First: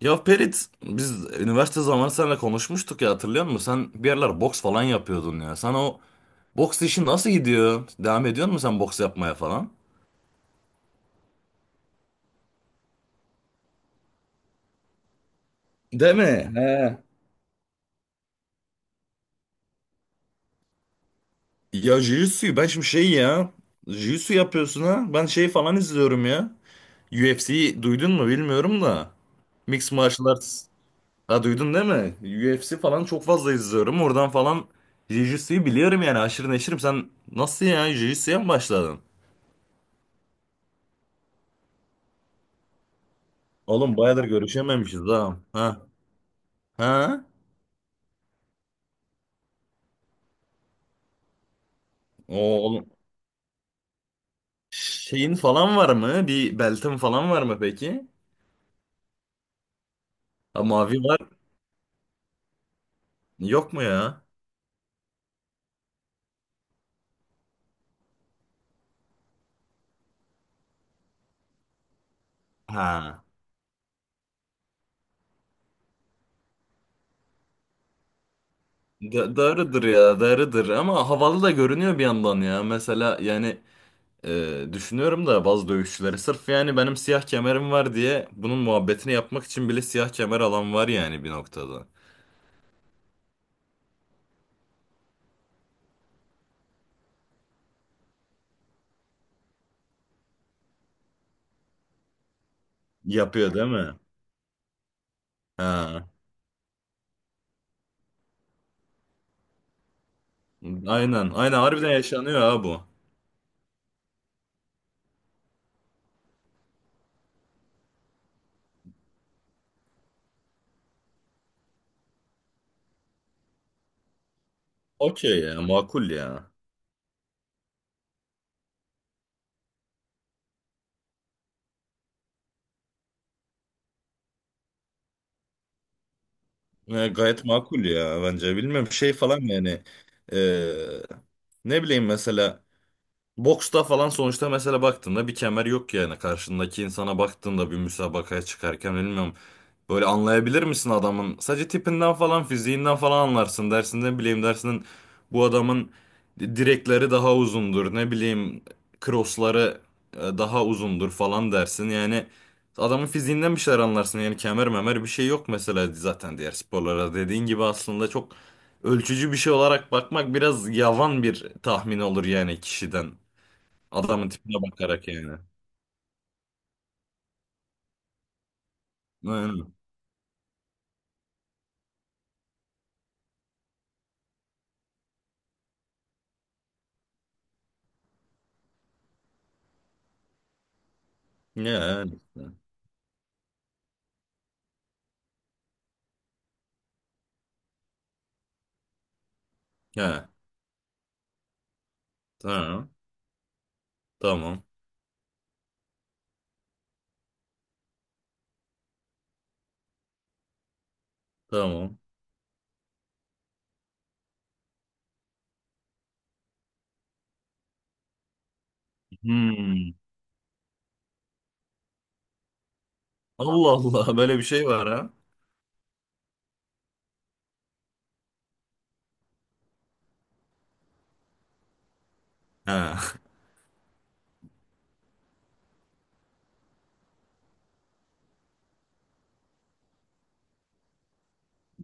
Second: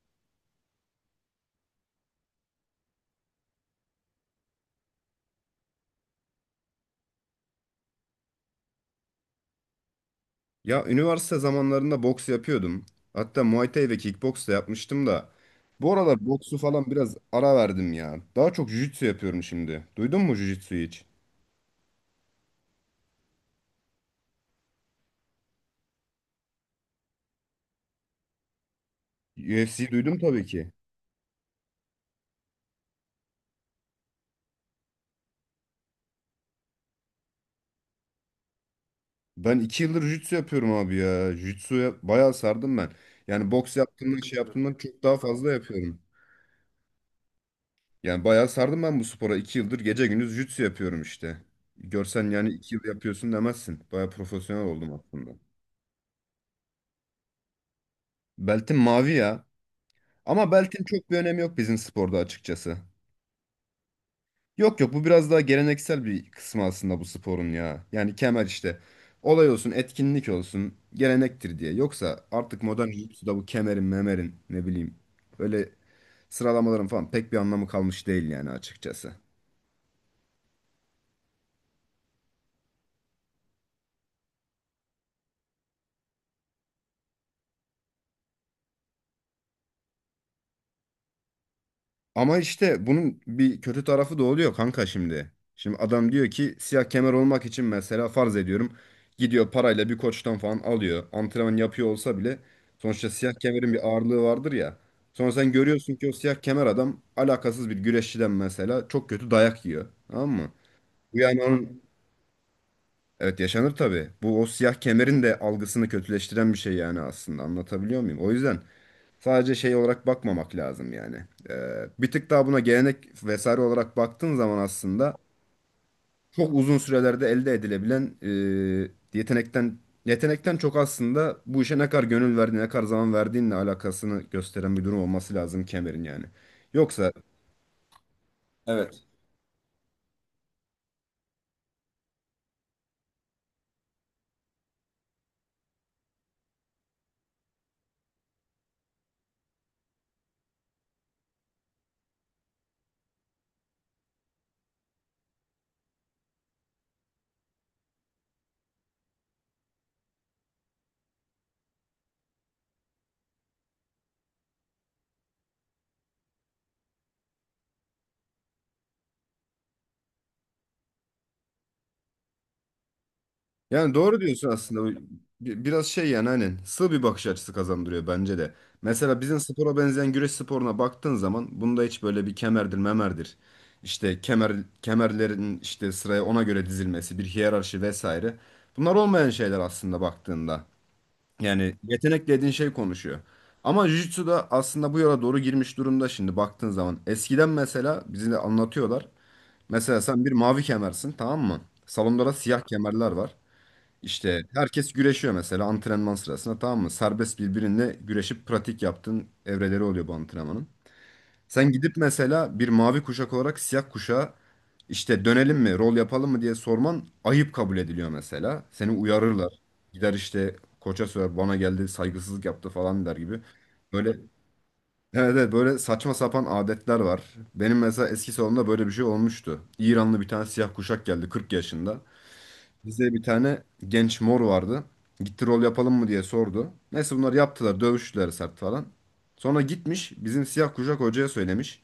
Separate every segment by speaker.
Speaker 1: Ya Perit biz üniversite zamanı seninle konuşmuştuk ya, hatırlıyor musun? Sen bir yerler boks falan yapıyordun ya. Sana o boks işi nasıl gidiyor? Devam ediyor musun sen boks yapmaya falan?
Speaker 2: Ya üniversite zamanlarında boks yapıyordum. Hatta Muay Thai ve kickboks da yapmıştım da. Bu
Speaker 1: Değil
Speaker 2: aralar
Speaker 1: mi?
Speaker 2: boksu falan
Speaker 1: He.
Speaker 2: biraz ara verdim ya. Daha çok jiu-jitsu yapıyorum şimdi. Duydun mu jiu-jitsu'yu hiç?
Speaker 1: Ya jiu-jitsu ben şimdi şey ya. Jiu-jitsu yapıyorsun ha. Ben şey falan izliyorum ya. UFC'yi duydun mu bilmiyorum da.
Speaker 2: UFC'yi
Speaker 1: Mixed
Speaker 2: duydum
Speaker 1: Martial
Speaker 2: tabii
Speaker 1: Arts.
Speaker 2: ki.
Speaker 1: Ha, duydun değil mi? UFC falan çok fazla izliyorum. Oradan falan jiu-jitsu'yu biliyorum yani, aşırı neşirim. Sen nasıl ya, jiu-jitsu'ya mı başladın?
Speaker 2: Ben 2 yıldır jiu-jitsu yapıyorum abi ya. Jiu-jitsu'ya bayağı sardım ben. Yani boks
Speaker 1: Oğlum
Speaker 2: yaptığımdan
Speaker 1: bayağıdır
Speaker 2: şey yaptığımdan
Speaker 1: görüşememişiz
Speaker 2: çok daha
Speaker 1: ha.
Speaker 2: fazla
Speaker 1: Ha.
Speaker 2: yapıyorum.
Speaker 1: Ha?
Speaker 2: Yani bayağı sardım ben bu spora. 2 yıldır gece gündüz jiu-jitsu yapıyorum işte. Görsen
Speaker 1: O
Speaker 2: yani iki yıl
Speaker 1: oğlum
Speaker 2: yapıyorsun demezsin. Bayağı profesyonel oldum aslında.
Speaker 1: şeyin falan var mı? Bir beltin falan var mı peki?
Speaker 2: Beltim mavi ya. Ama
Speaker 1: Ha,
Speaker 2: beltin
Speaker 1: mavi
Speaker 2: çok bir
Speaker 1: var.
Speaker 2: önemi yok bizim sporda açıkçası.
Speaker 1: Yok mu ya?
Speaker 2: Yok, yok, bu biraz daha geleneksel bir kısmı aslında bu sporun ya. Yani kemer işte. Olay olsun, etkinlik olsun, gelenektir diye. Yoksa artık modern
Speaker 1: Ha.
Speaker 2: jiu-jitsu'da bu kemerin, memerin ne bileyim böyle sıralamaların falan pek bir anlamı kalmış değil yani açıkçası.
Speaker 1: Da darıdır ya, darıdır ama havalı da görünüyor bir yandan ya. Mesela yani düşünüyorum da bazı dövüşçüleri sırf yani benim siyah kemerim var diye bunun muhabbetini yapmak için bile siyah kemer alan var yani bir noktada.
Speaker 2: Ama işte bunun bir kötü tarafı da oluyor kanka şimdi. Şimdi adam diyor ki siyah kemer olmak için mesela farz ediyorum gidiyor parayla bir koçtan falan alıyor. Antrenman yapıyor olsa bile sonuçta siyah
Speaker 1: Yapıyor değil
Speaker 2: kemerin bir
Speaker 1: mi?
Speaker 2: ağırlığı vardır ya. Sonra sen görüyorsun
Speaker 1: Ha.
Speaker 2: ki o siyah kemer adam alakasız bir güreşçiden mesela çok kötü dayak yiyor. Tamam mı? Bu
Speaker 1: Aynen.
Speaker 2: yani
Speaker 1: Aynen
Speaker 2: onun,
Speaker 1: harbiden yaşanıyor ha bu.
Speaker 2: evet, yaşanır tabii. Bu o siyah kemerin de algısını kötüleştiren bir şey yani aslında anlatabiliyor muyum? O yüzden sadece şey olarak bakmamak lazım yani. Bir tık daha buna gelenek vesaire olarak baktığın zaman aslında
Speaker 1: Okey ya, makul ya.
Speaker 2: çok uzun sürelerde elde edilebilen e, yetenekten yetenekten çok aslında bu işe ne kadar gönül verdiğin, ne kadar zaman verdiğinle alakasını gösteren bir durum olması lazım kemerin yani.
Speaker 1: E,
Speaker 2: Yoksa.
Speaker 1: gayet makul ya bence. Bilmiyorum
Speaker 2: Evet.
Speaker 1: şey falan yani, e, ne bileyim mesela boksta falan sonuçta mesela baktığında bir kemer yok yani, karşındaki insana baktığında bir müsabakaya çıkarken bilmiyorum. Böyle anlayabilir misin adamın? Sadece tipinden falan, fiziğinden falan anlarsın. Dersinden bileyim dersinden bu adamın direkleri daha uzundur. Ne bileyim, crossları daha uzundur falan dersin. Yani adamın fiziğinden bir şeyler anlarsın. Yani kemer memer bir şey yok mesela zaten diğer sporlara. Dediğin gibi aslında çok ölçücü bir şey olarak bakmak biraz yavan bir tahmin olur yani, kişiden.
Speaker 2: Yani doğru
Speaker 1: Adamın
Speaker 2: diyorsun
Speaker 1: tipine
Speaker 2: aslında. Bu
Speaker 1: bakarak yani.
Speaker 2: biraz şey yani hani sığ bir bakış açısı kazandırıyor bence de. Mesela bizim
Speaker 1: Yani.
Speaker 2: spora benzeyen güreş sporuna baktığın zaman bunda hiç böyle bir kemerdir, memerdir. İşte kemerlerin işte sıraya ona göre dizilmesi, bir hiyerarşi vesaire. Bunlar olmayan şeyler aslında baktığında. Yani
Speaker 1: Yani.
Speaker 2: yetenek dediğin şey konuşuyor. Ama Jiu-Jitsu da aslında bu yola doğru girmiş durumda şimdi baktığın zaman. Eskiden mesela bize de anlatıyorlar. Mesela sen
Speaker 1: Ya.
Speaker 2: bir mavi kemersin, tamam mı? Salonda da siyah
Speaker 1: Tamam.
Speaker 2: kemerler var. İşte
Speaker 1: Tamam.
Speaker 2: herkes güreşiyor mesela antrenman sırasında, tamam mı? Serbest birbirinle güreşip pratik yaptığın evreleri oluyor bu antrenmanın. Sen gidip
Speaker 1: Tamam.
Speaker 2: mesela bir mavi kuşak olarak siyah kuşağa işte dönelim mi, rol yapalım mı diye sorman ayıp kabul ediliyor mesela. Seni uyarırlar.
Speaker 1: Hmm.
Speaker 2: Gider işte koça söyler bana geldi saygısızlık yaptı falan der gibi.
Speaker 1: Allah
Speaker 2: Böyle,
Speaker 1: Allah, böyle bir şey var ha.
Speaker 2: evet, evet, böyle saçma sapan adetler var. Benim mesela eski salonumda böyle bir şey olmuştu. İranlı bir tane siyah kuşak geldi 40 yaşında. Bize
Speaker 1: Ha,
Speaker 2: bir tane genç mor vardı. Gitti rol yapalım mı diye sordu. Neyse bunlar yaptılar. Dövüştüler sert falan. Sonra gitmiş bizim siyah kuşak hocaya söylemiş.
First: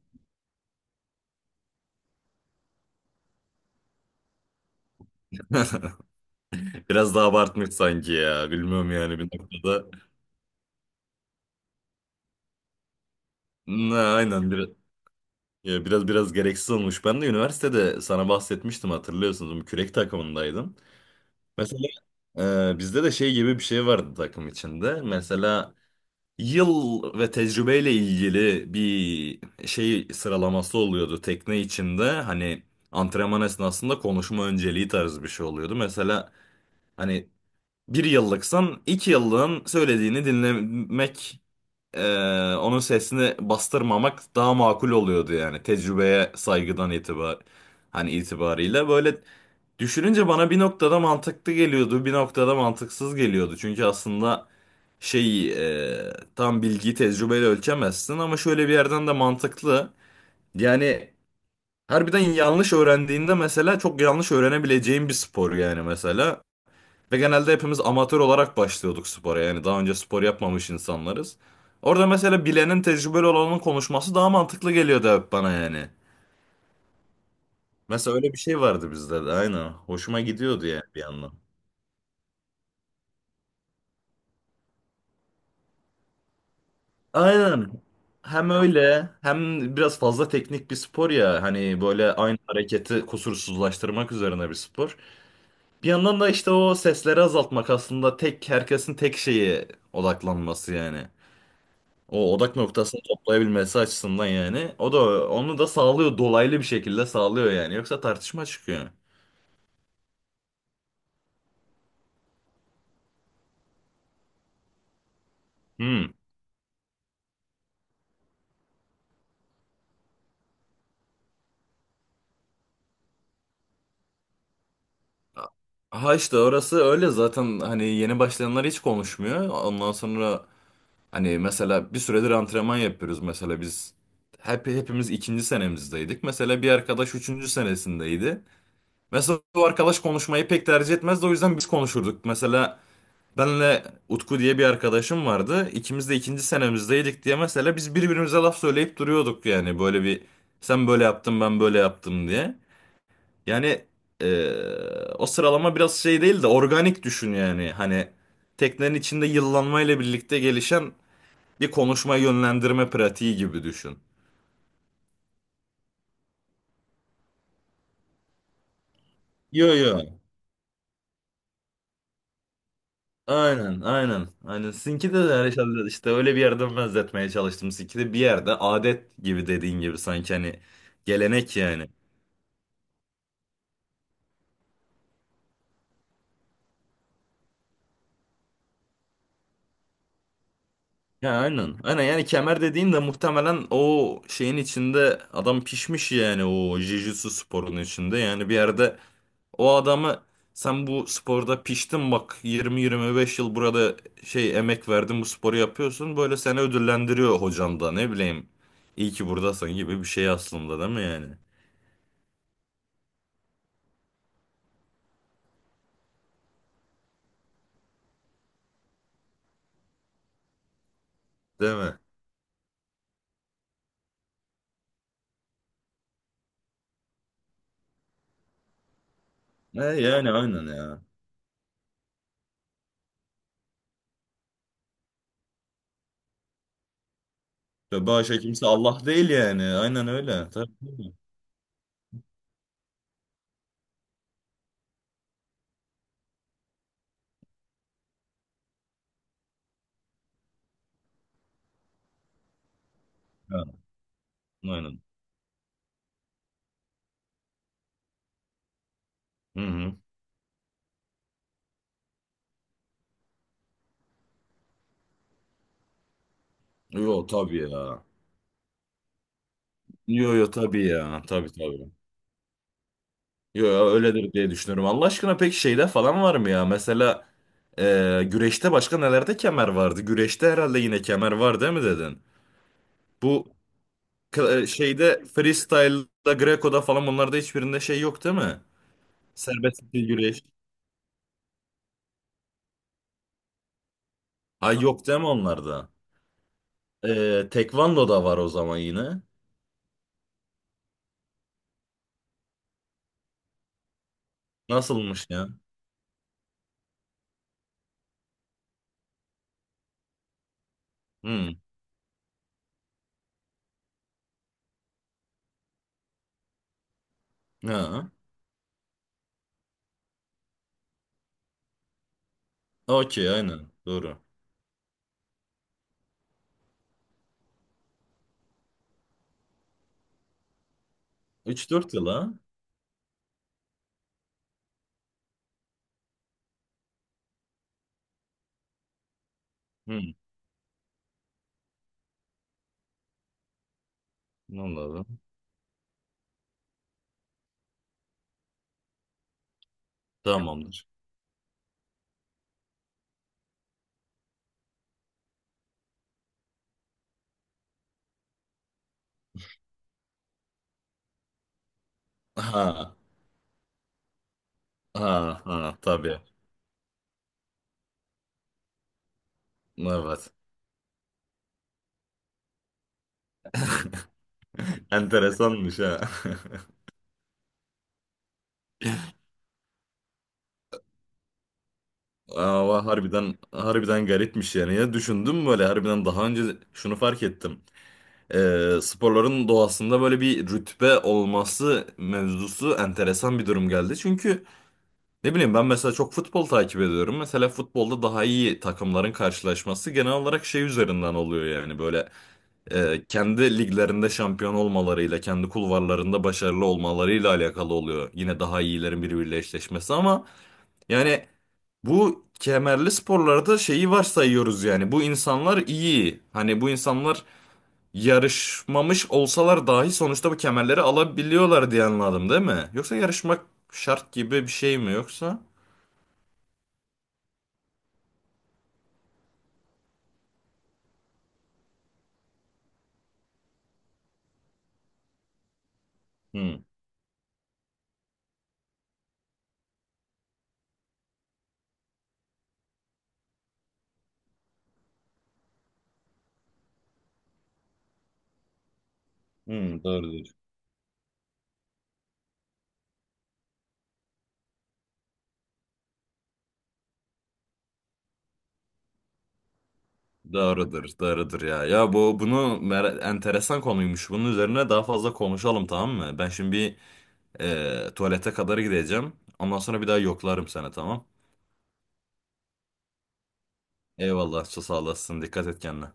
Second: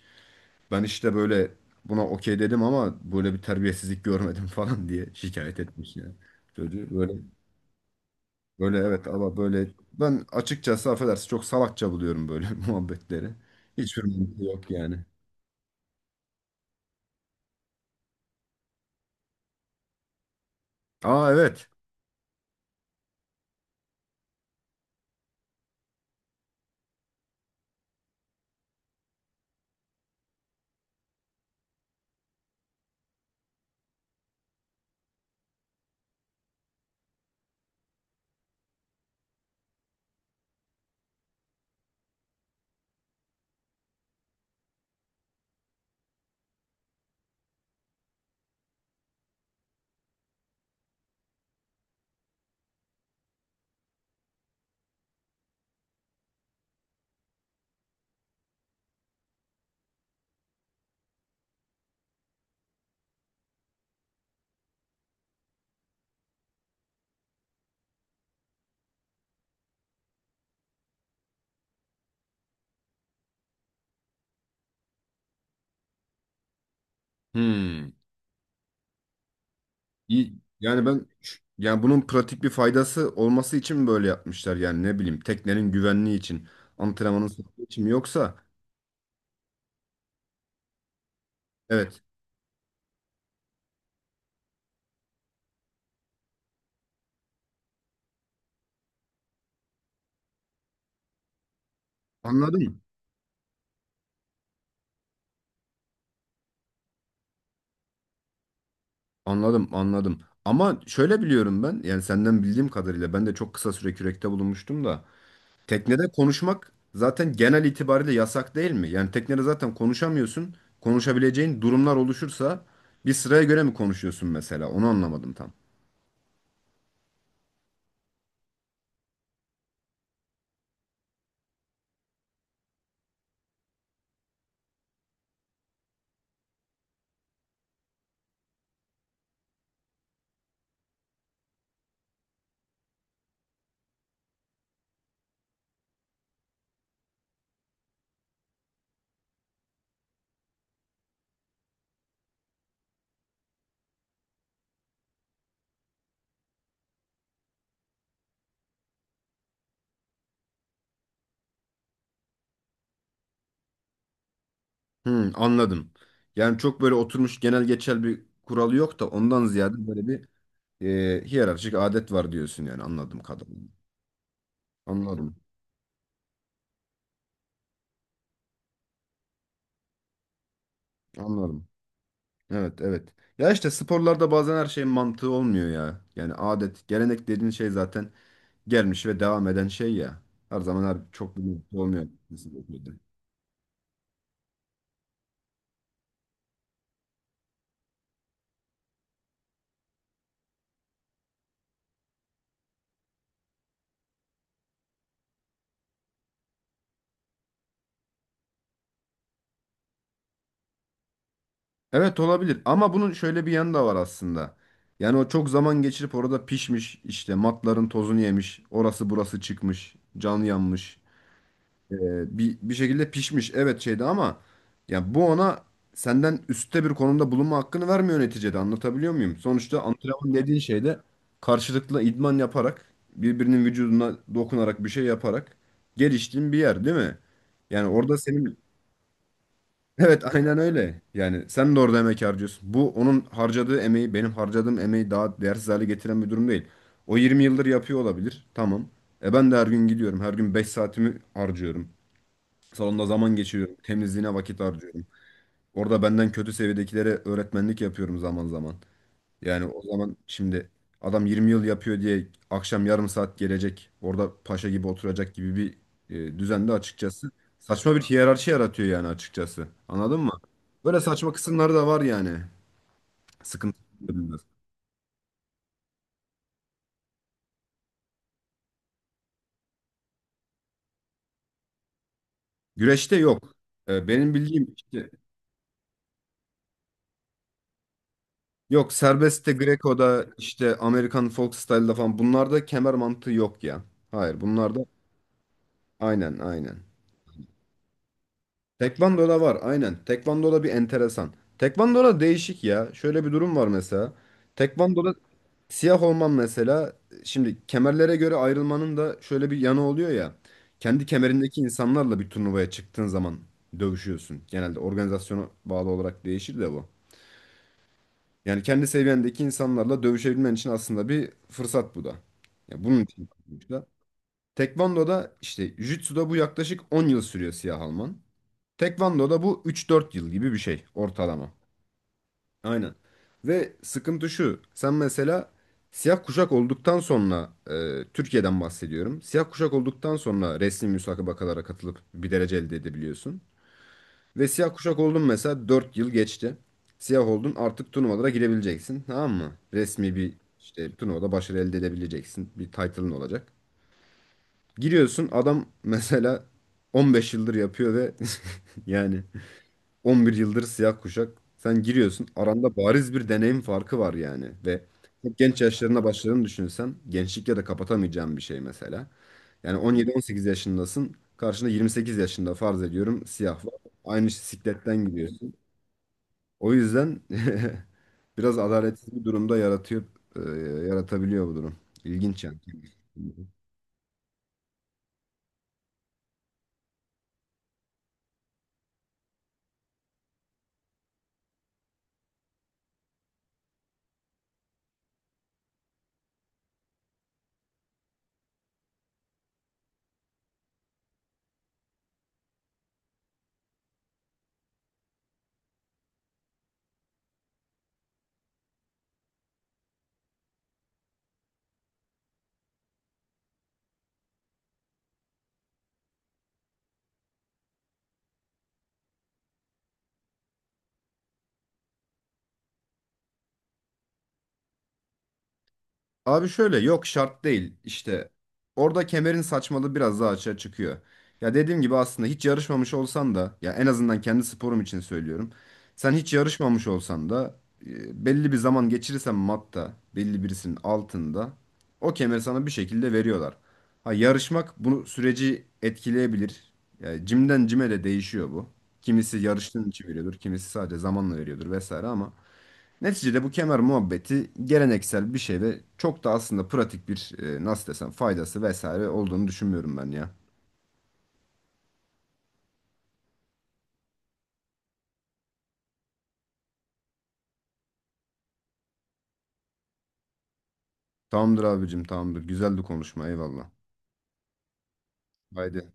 Speaker 2: Ben işte böyle buna okey dedim ama böyle bir terbiyesizlik görmedim falan diye şikayet etmiş ya. Çocuğu böyle
Speaker 1: biraz daha abartmış sanki ya.
Speaker 2: böyle
Speaker 1: Bilmiyorum
Speaker 2: evet
Speaker 1: yani, bir
Speaker 2: ama böyle
Speaker 1: noktada.
Speaker 2: ben açıkçası affedersin çok salakça buluyorum böyle muhabbetleri.
Speaker 1: Ne,
Speaker 2: Hiçbir mantığı
Speaker 1: aynen biraz,
Speaker 2: yok yani.
Speaker 1: ya biraz biraz gereksiz olmuş. Ben de üniversitede sana bahsetmiştim, hatırlıyorsunuz. Bu Kürek takımındaydım.
Speaker 2: Aa, evet.
Speaker 1: Mesela bizde de şey gibi bir şey vardı takım içinde. Mesela yıl ve tecrübeyle ilgili bir şey sıralaması oluyordu tekne içinde. Hani antrenman esnasında konuşma önceliği tarzı bir şey oluyordu. Mesela hani bir yıllıksan iki yıllığın söylediğini dinlemek, onun sesini bastırmamak daha makul oluyordu yani, tecrübeye saygıdan itibar, hani itibariyle. Böyle düşününce bana bir noktada mantıklı geliyordu, bir noktada mantıksız geliyordu çünkü aslında şey, tam bilgiyi tecrübeyle ölçemezsin ama şöyle bir yerden de mantıklı. Yani harbiden yanlış öğrendiğinde mesela çok yanlış öğrenebileceğin bir spor yani mesela, ve genelde hepimiz amatör olarak başlıyorduk spora. Yani daha önce spor yapmamış insanlarız. Orada mesela bilenin, tecrübeli olanın konuşması daha mantıklı geliyordu hep bana yani.
Speaker 2: Hmm.
Speaker 1: Mesela öyle bir şey vardı bizde de aynen. Hoşuma
Speaker 2: İyi.
Speaker 1: gidiyordu yani
Speaker 2: Yani
Speaker 1: bir
Speaker 2: ben,
Speaker 1: yandan.
Speaker 2: yani bunun pratik bir faydası olması için böyle yapmışlar yani ne bileyim teknenin güvenliği için antrenmanın sağlığı
Speaker 1: Aynen.
Speaker 2: için mi yoksa?
Speaker 1: Hem öyle hem biraz fazla teknik bir spor ya. Hani
Speaker 2: Evet,
Speaker 1: böyle aynı hareketi kusursuzlaştırmak üzerine bir spor. Bir yandan da işte o sesleri azaltmak aslında tek, herkesin tek şeyi odaklanması yani. O odak
Speaker 2: anladım,
Speaker 1: noktasını toplayabilmesi açısından yani. O da onu da sağlıyor. Dolaylı bir şekilde sağlıyor yani. Yoksa tartışma çıkıyor.
Speaker 2: anladım, anladım, ama şöyle biliyorum ben yani senden bildiğim kadarıyla ben de çok kısa süre kürekte bulunmuştum da teknede
Speaker 1: Hmm.
Speaker 2: konuşmak zaten genel itibariyle yasak değil mi? Yani teknede zaten konuşamıyorsun, konuşabileceğin durumlar oluşursa bir sıraya göre mi konuşuyorsun mesela onu anlamadım tam.
Speaker 1: Ha işte orası öyle zaten, hani yeni başlayanlar hiç konuşmuyor. Ondan sonra hani mesela bir süredir antrenman yapıyoruz mesela biz. Hepimiz ikinci senemizdeydik. Mesela bir arkadaş üçüncü senesindeydi. Mesela bu arkadaş konuşmayı pek tercih etmezdi, o yüzden biz konuşurduk. Mesela benle Utku diye bir arkadaşım vardı. İkimiz de ikinci senemizdeydik diye mesela biz birbirimize laf söyleyip duruyorduk yani, böyle bir sen böyle yaptın ben böyle yaptım diye. Yani o sıralama biraz şey değil de organik düşün yani, hani teknenin içinde yıllanmayla birlikte gelişen bir konuşma yönlendirme pratiği gibi düşün.
Speaker 2: Hmm, anladım. Yani çok böyle oturmuş genel geçer bir kuralı yok da ondan ziyade
Speaker 1: Yo
Speaker 2: böyle
Speaker 1: yo.
Speaker 2: bir hiyerarşik adet var diyorsun yani anladım kadarıyla.
Speaker 1: Aynen aynen. Aynen. Sizinki de
Speaker 2: Anladım.
Speaker 1: herhalde işte öyle bir yerden benzetmeye çalıştım. Sizinki de bir yerde adet gibi, dediğin gibi, sanki hani gelenek
Speaker 2: Anladım.
Speaker 1: yani.
Speaker 2: Evet, evet. Ya işte sporlarda bazen her şeyin mantığı olmuyor ya. Yani adet, gelenek dediğin şey zaten gelmiş ve devam eden şey ya. Her zaman her çok
Speaker 1: Ya
Speaker 2: bir
Speaker 1: aynen.
Speaker 2: mantığı
Speaker 1: Aynen
Speaker 2: olmuyor.
Speaker 1: yani kemer dediğin de muhtemelen o şeyin içinde adam pişmiş yani, o jiu-jitsu sporunun içinde. Yani bir yerde o adamı, sen bu sporda piştin bak 20-25 yıl burada şey emek verdin, bu sporu yapıyorsun. Böyle seni ödüllendiriyor hocan da, ne bileyim. İyi ki buradasın gibi bir şey aslında, değil mi yani?
Speaker 2: Evet olabilir ama bunun şöyle bir yanı da var aslında. Yani o çok zaman geçirip orada pişmiş işte matların tozunu yemiş orası burası çıkmış can yanmış.
Speaker 1: Değil mi?
Speaker 2: Bir şekilde pişmiş, evet, şeydi ama ya bu ona senden üstte bir konumda bulunma hakkını vermiyor neticede anlatabiliyor muyum? Sonuçta
Speaker 1: E yani
Speaker 2: antrenman dediğin
Speaker 1: aynen
Speaker 2: şeyde
Speaker 1: ya.
Speaker 2: karşılıklı idman yaparak birbirinin vücuduna dokunarak bir şey yaparak geliştiğin bir yer değil mi? Yani
Speaker 1: Ve
Speaker 2: orada
Speaker 1: başka
Speaker 2: senin.
Speaker 1: kimse Allah değil yani. Aynen öyle.
Speaker 2: Evet, aynen
Speaker 1: Tabii,
Speaker 2: öyle.
Speaker 1: tabii.
Speaker 2: Yani sen de orada emek harcıyorsun. Bu onun harcadığı emeği benim harcadığım emeği daha değersiz hale getiren bir durum değil. O 20 yıldır yapıyor olabilir. Tamam. E ben de her gün gidiyorum. Her gün 5 saatimi harcıyorum. Salonda zaman
Speaker 1: Ha,
Speaker 2: geçiriyorum. Temizliğine vakit
Speaker 1: aynen.
Speaker 2: harcıyorum. Orada benden kötü seviyedekilere öğretmenlik yapıyorum zaman zaman.
Speaker 1: Hı
Speaker 2: Yani o
Speaker 1: hı.
Speaker 2: zaman şimdi adam 20 yıl yapıyor diye akşam yarım saat gelecek orada paşa gibi oturacak gibi bir düzende
Speaker 1: Yo
Speaker 2: açıkçası
Speaker 1: tabii
Speaker 2: saçma bir
Speaker 1: ya.
Speaker 2: hiyerarşi yaratıyor yani açıkçası. Anladın
Speaker 1: Yo
Speaker 2: mı?
Speaker 1: yo tabii
Speaker 2: Böyle
Speaker 1: ya.
Speaker 2: saçma
Speaker 1: Tabii
Speaker 2: kısımları da
Speaker 1: tabii.
Speaker 2: var yani.
Speaker 1: Yo
Speaker 2: Sıkıntı.
Speaker 1: yo öyledir diye düşünüyorum. Allah aşkına, peki şeyde falan var mı ya? Mesela güreşte başka nelerde kemer vardı? Güreşte herhalde yine kemer var, değil mi dedin?
Speaker 2: Güreşte yok.
Speaker 1: Bu
Speaker 2: Benim bildiğim işte
Speaker 1: şeyde freestyle'da, Greco'da falan, onlarda hiçbirinde şey yok değil mi?
Speaker 2: yok serbestte
Speaker 1: Serbest stil
Speaker 2: Greco'da
Speaker 1: güreş.
Speaker 2: işte Amerikan folk style'da falan bunlarda kemer mantığı yok ya. Hayır
Speaker 1: Ay
Speaker 2: bunlarda
Speaker 1: yok değil mi onlarda?
Speaker 2: aynen, aynen.
Speaker 1: E, Tekvando'da var o zaman yine.
Speaker 2: Tekvando'da var, aynen. Tekvando'da bir enteresan. Tekvando'da değişik ya. Şöyle bir durum var mesela. Tekvando'da
Speaker 1: Nasılmış ya?
Speaker 2: siyah olman mesela şimdi kemerlere göre ayrılmanın da şöyle bir yanı oluyor ya. Kendi
Speaker 1: Hmm.
Speaker 2: kemerindeki insanlarla bir turnuvaya çıktığın zaman dövüşüyorsun. Genelde organizasyona bağlı olarak değişir de bu.
Speaker 1: Ha.
Speaker 2: Yani kendi seviyendeki insanlarla dövüşebilmen için aslında bir fırsat bu da. Ya bunun için
Speaker 1: Okey
Speaker 2: yapılmış
Speaker 1: aynen.
Speaker 2: da.
Speaker 1: Doğru.
Speaker 2: Tekvando'da işte Jitsu'da bu yaklaşık 10 yıl sürüyor siyah alman. Tekvando'da bu 3-4 yıl gibi bir şey ortalama.
Speaker 1: Üç dört yıl ha?
Speaker 2: Aynen. Ve sıkıntı şu. Sen mesela siyah kuşak olduktan sonra Türkiye'den bahsediyorum. Siyah kuşak
Speaker 1: Hmm.
Speaker 2: olduktan sonra resmi müsabakalara katılıp bir derece elde edebiliyorsun. Ve siyah kuşak
Speaker 1: Anladım.
Speaker 2: oldun mesela 4 yıl geçti. Siyah oldun artık turnuvalara girebileceksin. Tamam mı? Resmi bir
Speaker 1: Tamamdır.
Speaker 2: işte turnuvada başarı elde edebileceksin. Bir title'ın olacak. Giriyorsun adam mesela 15 yıldır yapıyor ve yani 11 yıldır siyah kuşak. Sen giriyorsun. Aranda
Speaker 1: Ha.
Speaker 2: bariz bir deneyim farkı var yani. Ve çok
Speaker 1: Ha
Speaker 2: genç
Speaker 1: ha
Speaker 2: yaşlarına
Speaker 1: tabii.
Speaker 2: başladığını düşünürsen gençlikle de kapatamayacağın bir şey mesela. Yani
Speaker 1: Evet.
Speaker 2: 17-18 yaşındasın. Karşında 28 yaşında farz ediyorum siyah var. Aynı sikletten gidiyorsun.
Speaker 1: Enteresanmış ha.
Speaker 2: O yüzden biraz adaletsiz bir durumda yaratıyor, e, yaratabiliyor bu durum. İlginç yani.
Speaker 1: Ama harbiden harbiden garipmiş yani. Ya düşündüm böyle, harbiden daha önce şunu fark ettim. Sporların doğasında böyle bir rütbe olması mevzusu enteresan bir durum geldi. Çünkü ne bileyim, ben mesela çok futbol takip ediyorum. Mesela futbolda daha iyi takımların karşılaşması genel olarak şey üzerinden oluyor yani, böyle kendi liglerinde şampiyon olmalarıyla, kendi kulvarlarında başarılı olmalarıyla alakalı oluyor. Yine daha iyilerin birbiriyle eşleşmesi, ama yani bu kemerli sporlarda şeyi varsayıyoruz yani. Bu insanlar iyi. Hani bu insanlar yarışmamış olsalar dahi sonuçta bu kemerleri alabiliyorlar diye anladım değil mi? Yoksa yarışmak şart gibi bir şey mi yoksa?
Speaker 2: Abi şöyle yok şart değil işte orada kemerin saçmalığı biraz daha açığa çıkıyor. Ya dediğim gibi aslında hiç yarışmamış olsan da ya en azından kendi sporum için söylüyorum. Sen hiç
Speaker 1: Hı,
Speaker 2: yarışmamış olsan da belli bir zaman geçirirsen matta belli birisinin altında o kemeri sana bir şekilde veriyorlar. Ha yarışmak bu süreci etkileyebilir. Yani cimden cime de değişiyor bu. Kimisi
Speaker 1: hı,
Speaker 2: yarıştığın için
Speaker 1: doğru.
Speaker 2: veriyordur, kimisi sadece zamanla veriyordur vesaire ama. Neticede bu kemer muhabbeti geleneksel bir şey ve çok da aslında pratik bir nasıl desem faydası vesaire olduğunu düşünmüyorum ben ya.
Speaker 1: Doğrudur, doğrudur ya. Ya bu bunu enteresan konuymuş. Bunun üzerine daha fazla konuşalım, tamam mı? Ben şimdi bir tuvalete kadar gideceğim. Ondan sonra bir daha yoklarım seni, tamam.
Speaker 2: Tamamdır abicim, tamamdır. Güzeldi konuşma, eyvallah.
Speaker 1: Eyvallah, sağ olasın. Dikkat et
Speaker 2: Haydi.
Speaker 1: kendine.